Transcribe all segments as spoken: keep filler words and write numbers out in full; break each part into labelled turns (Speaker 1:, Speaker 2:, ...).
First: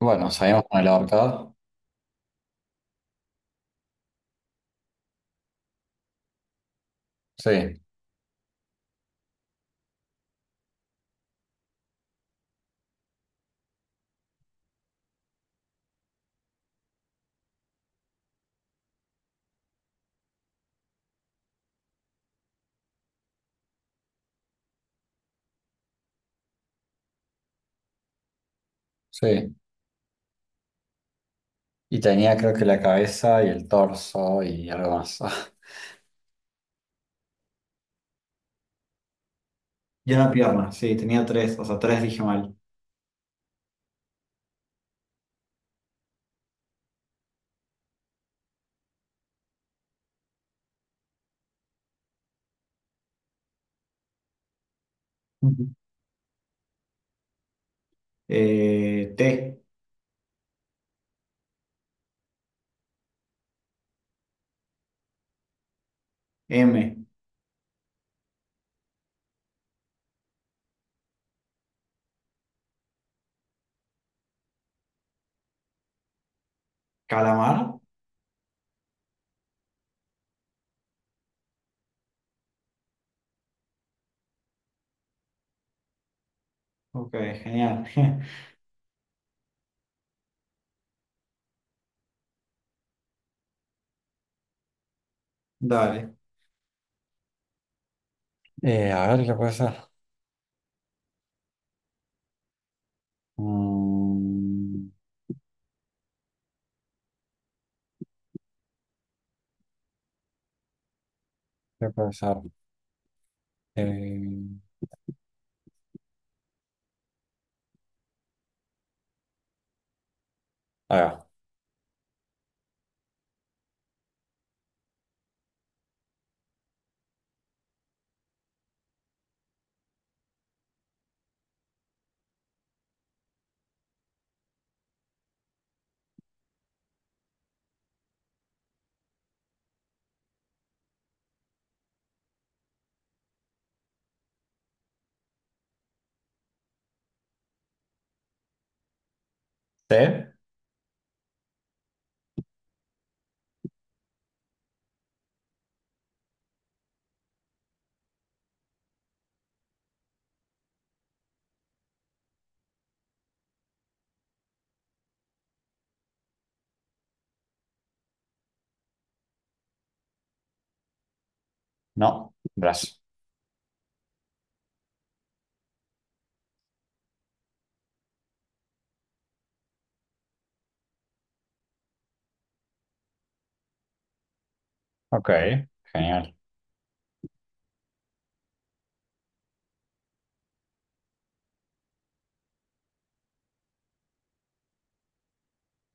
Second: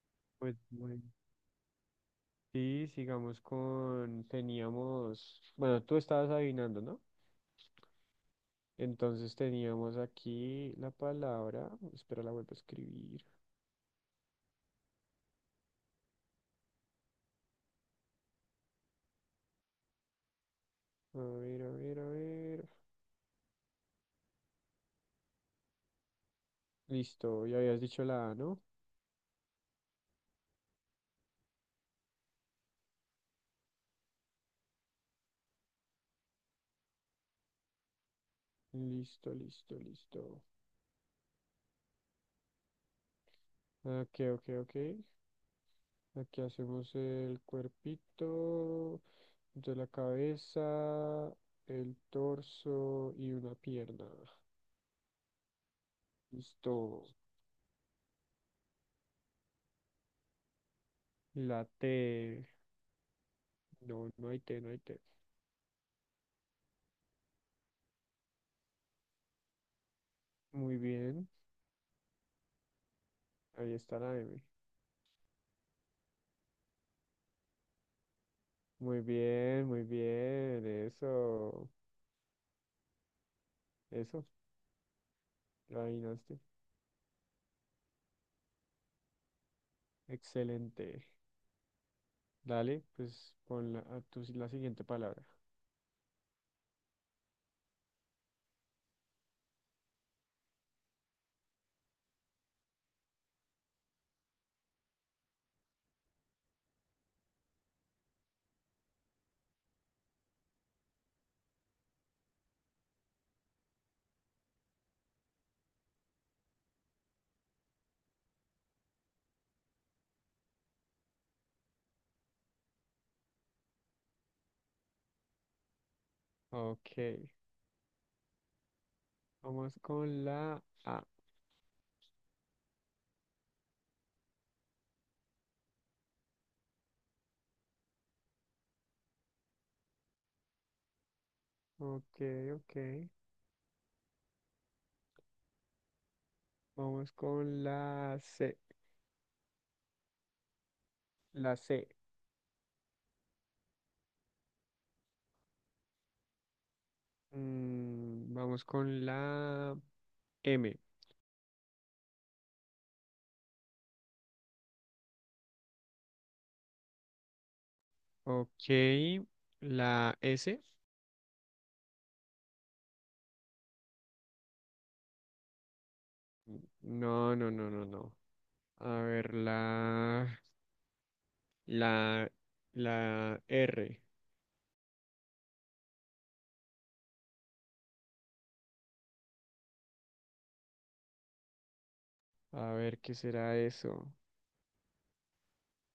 Speaker 1: Bueno,
Speaker 2: Pues
Speaker 1: salimos con el
Speaker 2: bueno,
Speaker 1: ahorcado.
Speaker 2: sí, sigamos con, teníamos, bueno, tú estabas adivinando, ¿no?
Speaker 1: Sí,
Speaker 2: Entonces teníamos aquí la palabra, espera, la vuelvo a escribir. A ver, a ver, a ver. Listo, ya habías dicho la A, ¿no?
Speaker 1: sí. Y tenía creo que la cabeza y el torso y algo más.
Speaker 2: Listo, listo,
Speaker 1: Y
Speaker 2: listo.
Speaker 1: una pierna, sí, tenía tres, o sea, tres dije mal.
Speaker 2: Ok, ok, ok. Aquí hacemos el cuerpito, de la cabeza, el torso y una pierna.
Speaker 1: Ujú.
Speaker 2: Listo.
Speaker 1: Eh, T,
Speaker 2: La T. No, no hay T, no hay T.
Speaker 1: M,
Speaker 2: Muy bien, ahí está la M.
Speaker 1: calamar.
Speaker 2: Muy bien, muy bien, eso, eso, la adivinaste.
Speaker 1: Ok, genial.
Speaker 2: Excelente. Dale, pues pon la, a tu- la siguiente palabra.
Speaker 1: Dale. Eh, a ver, ¿qué puede ser? Mm, ¿qué puede ser? Eh, ahí va.
Speaker 2: Ok, vamos con la A. Ok, ok. Vamos con la C.
Speaker 1: T,
Speaker 2: La C. Mm, vamos con la M. Ok, la S.
Speaker 1: no, brazo.
Speaker 2: No, no, no, no, no. A ver, la... La, la R.
Speaker 1: Ok, genial.
Speaker 2: A ver, ¿qué será eso?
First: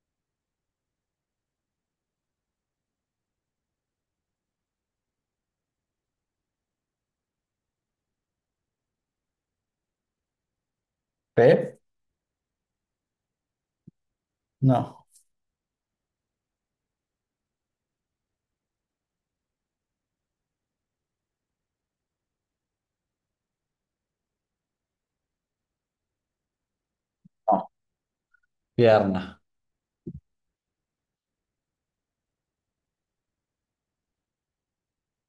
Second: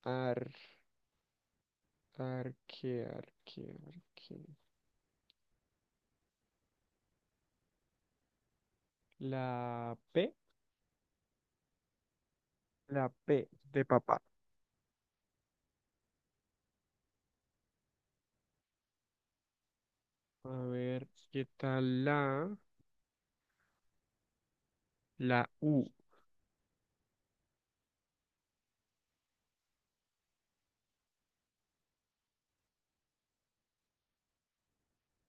Speaker 2: Ar, arque, arque, arque. La P.
Speaker 1: P,
Speaker 2: La P de papá.
Speaker 1: no.
Speaker 2: A ver, ¿qué tal la? La U.
Speaker 1: No, pierna.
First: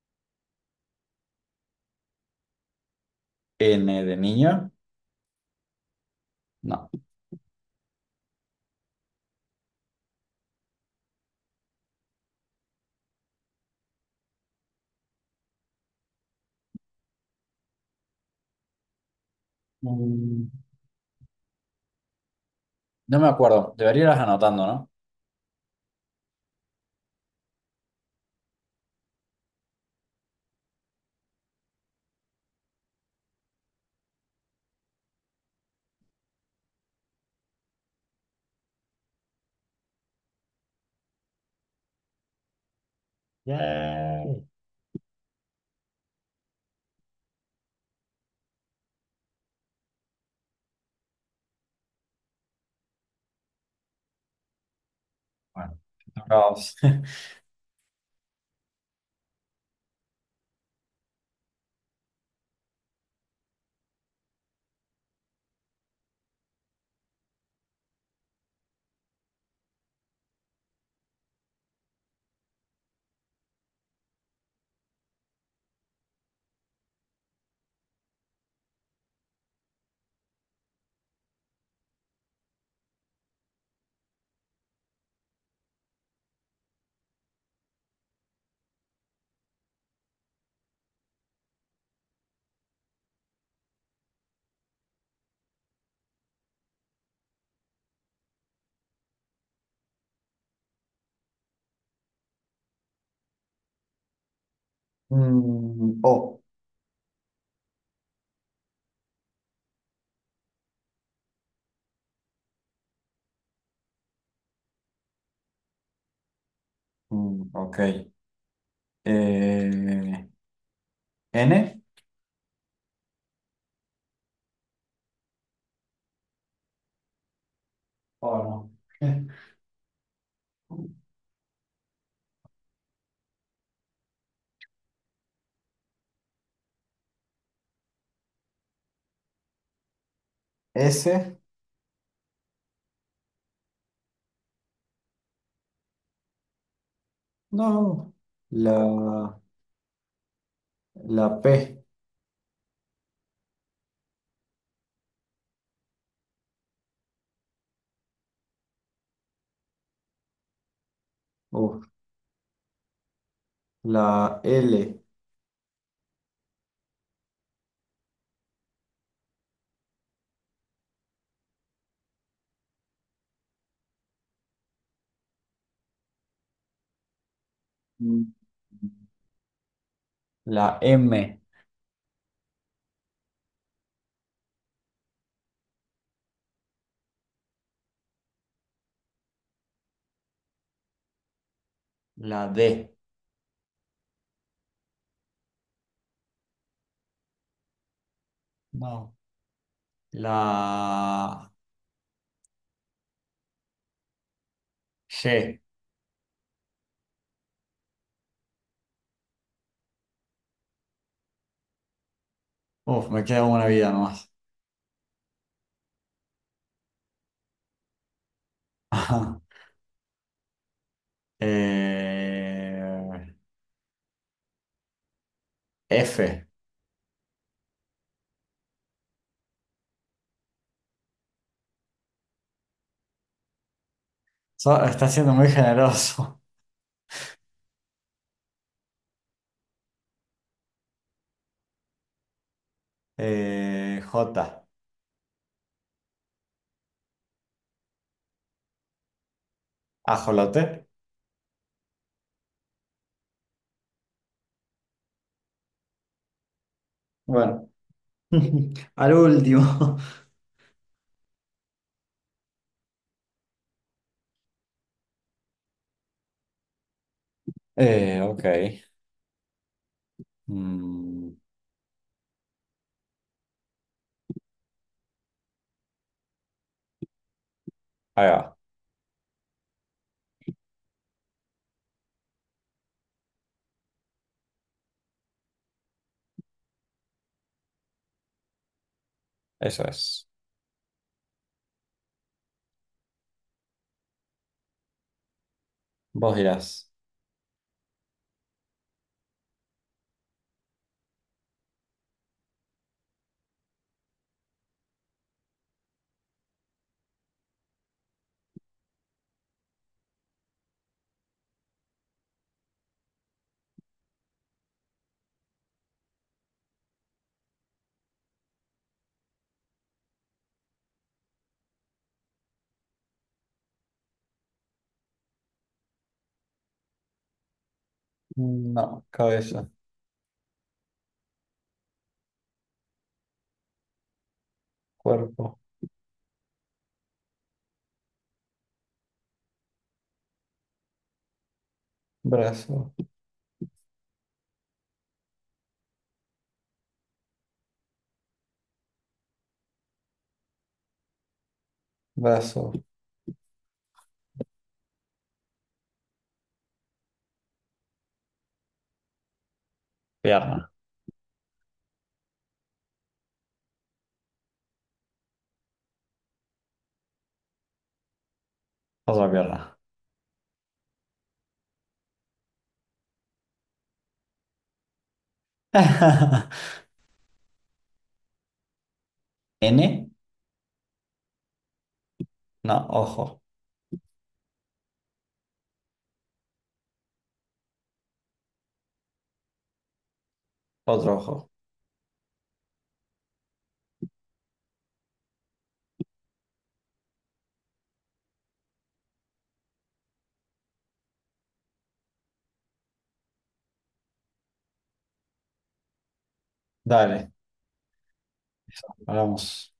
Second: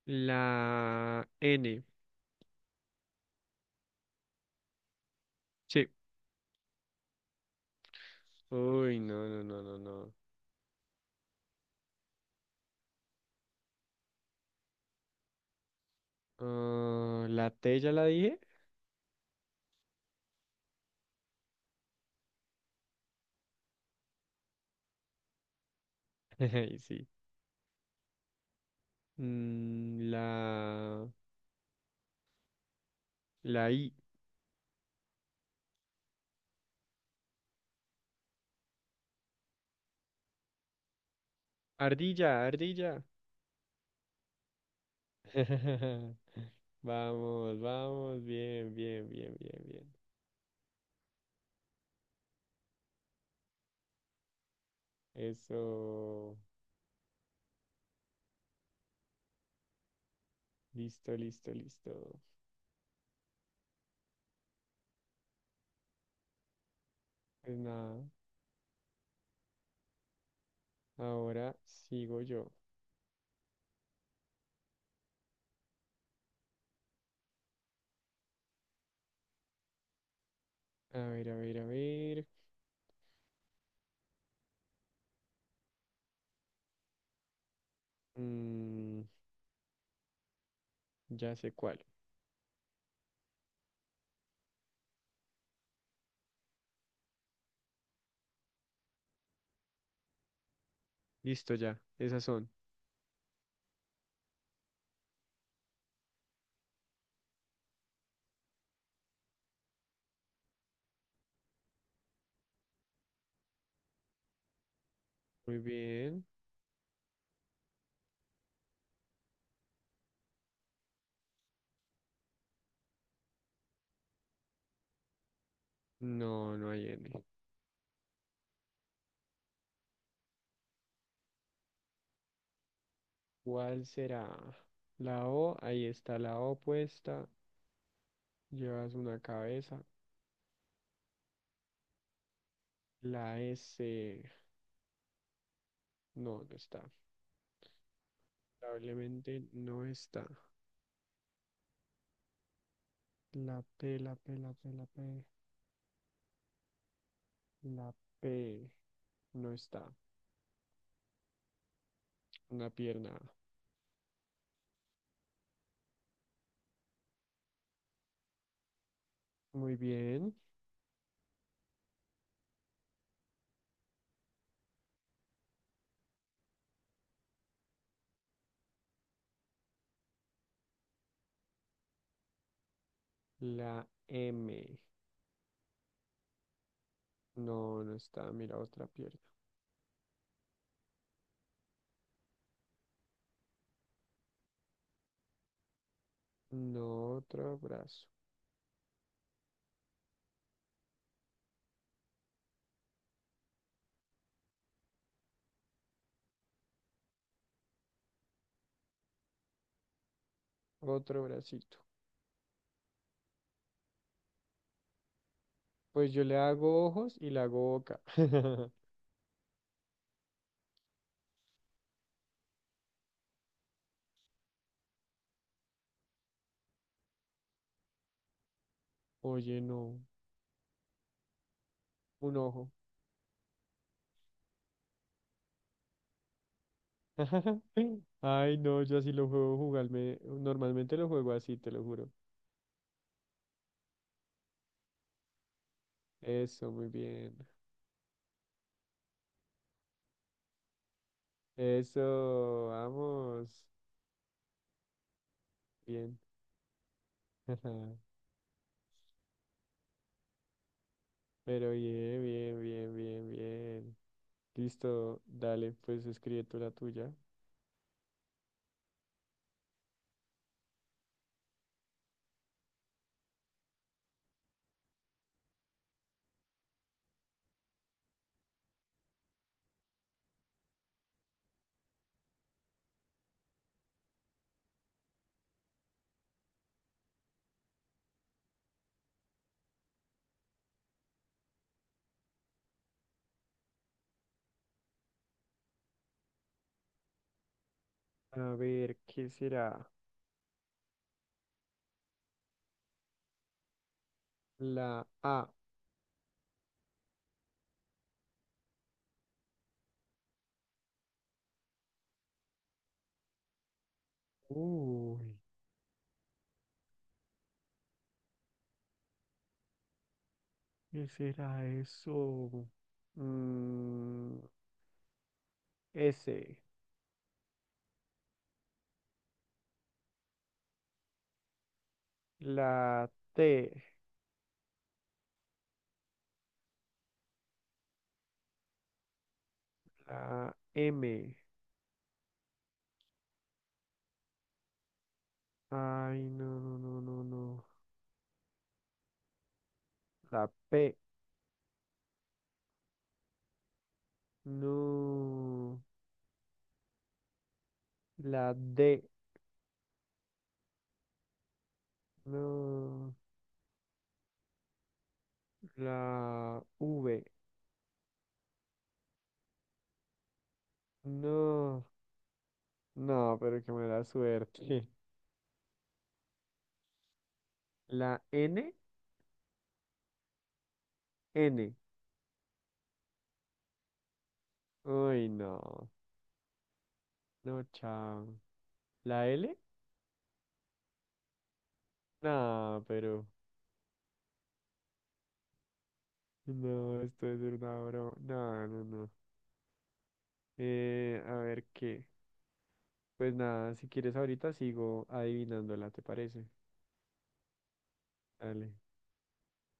Speaker 2: La N.
Speaker 1: N de niño,
Speaker 2: Sí.
Speaker 1: no.
Speaker 2: Uy, no, no, no, no, no. Ah, la T ya la dije.
Speaker 1: Mm, No me acuerdo, debería irlas anotando, ¿no?
Speaker 2: Ay, sí. Mm, la, la I. Ardilla, ardilla.
Speaker 1: Yay.
Speaker 2: Vamos, vamos, bien, bien, bien, bien, bien.
Speaker 1: Bueno, toca
Speaker 2: Eso,
Speaker 1: a vos.
Speaker 2: listo, listo, listo. Pues nada, ahora sigo yo. A ver, a ver, a ver. Mm, ya sé cuál. Listo, ya, esas son.
Speaker 1: Mm, o.
Speaker 2: Muy bien.
Speaker 1: Mm, ok. Eh, N.
Speaker 2: No, no hay N.
Speaker 1: Oh, no.
Speaker 2: ¿Cuál será? La O, ahí está la O puesta. Llevas una cabeza.
Speaker 1: S.
Speaker 2: La S, no, no está.
Speaker 1: No. La,
Speaker 2: Probablemente no está.
Speaker 1: la P.
Speaker 2: La P, la P, la P, la P. La P no está.
Speaker 1: Uf.
Speaker 2: Una pierna.
Speaker 1: La L.
Speaker 2: Muy bien.
Speaker 1: Mm, la M.
Speaker 2: La M. No, no está. Mira, otra pierna.
Speaker 1: La D.
Speaker 2: No, otro brazo.
Speaker 1: No. La G.
Speaker 2: Otro bracito.
Speaker 1: Uf, me queda una vida nomás.
Speaker 2: Pues yo le hago ojos y le hago boca.
Speaker 1: Ajá. Eh, F.
Speaker 2: Oye, no. Un ojo.
Speaker 1: So- está siendo muy generoso.
Speaker 2: Ay, no, yo así lo juego jugarme. Normalmente lo juego así, te lo juro.
Speaker 1: Eh, J.
Speaker 2: Eso, muy bien.
Speaker 1: Ajolote.
Speaker 2: Eso, vamos. Bien.
Speaker 1: Bueno, al último.
Speaker 2: Pero bien, bien, bien, bien, bien. Listo, dale, pues escribe tú la tuya.
Speaker 1: Eh, ok. Mm, ahí va. Eso es. Vos dirás.
Speaker 2: A ver, ¿qué será? La A. Uy, ¿qué será eso? Mm, S.
Speaker 1: No, cabeza,
Speaker 2: La T.
Speaker 1: cuerpo,
Speaker 2: La M.
Speaker 1: brazo,
Speaker 2: Ay, no, no, no, no, no. La P.
Speaker 1: brazo,
Speaker 2: No. La D.
Speaker 1: pierna,
Speaker 2: No. La V.
Speaker 1: otra pierna.
Speaker 2: No. No, pero qué mala suerte. La N.
Speaker 1: ¿N?
Speaker 2: N.
Speaker 1: No, ojo,
Speaker 2: Uy, no. No, chao. ¿La L?
Speaker 1: otro ojo.
Speaker 2: No, pero. No, esto es una broma. No, no, no. Eh, a ver qué. Pues nada, si quieres ahorita sigo adivinándola, ¿te parece?
Speaker 1: Dale,
Speaker 2: Dale.
Speaker 1: eso, hablamos.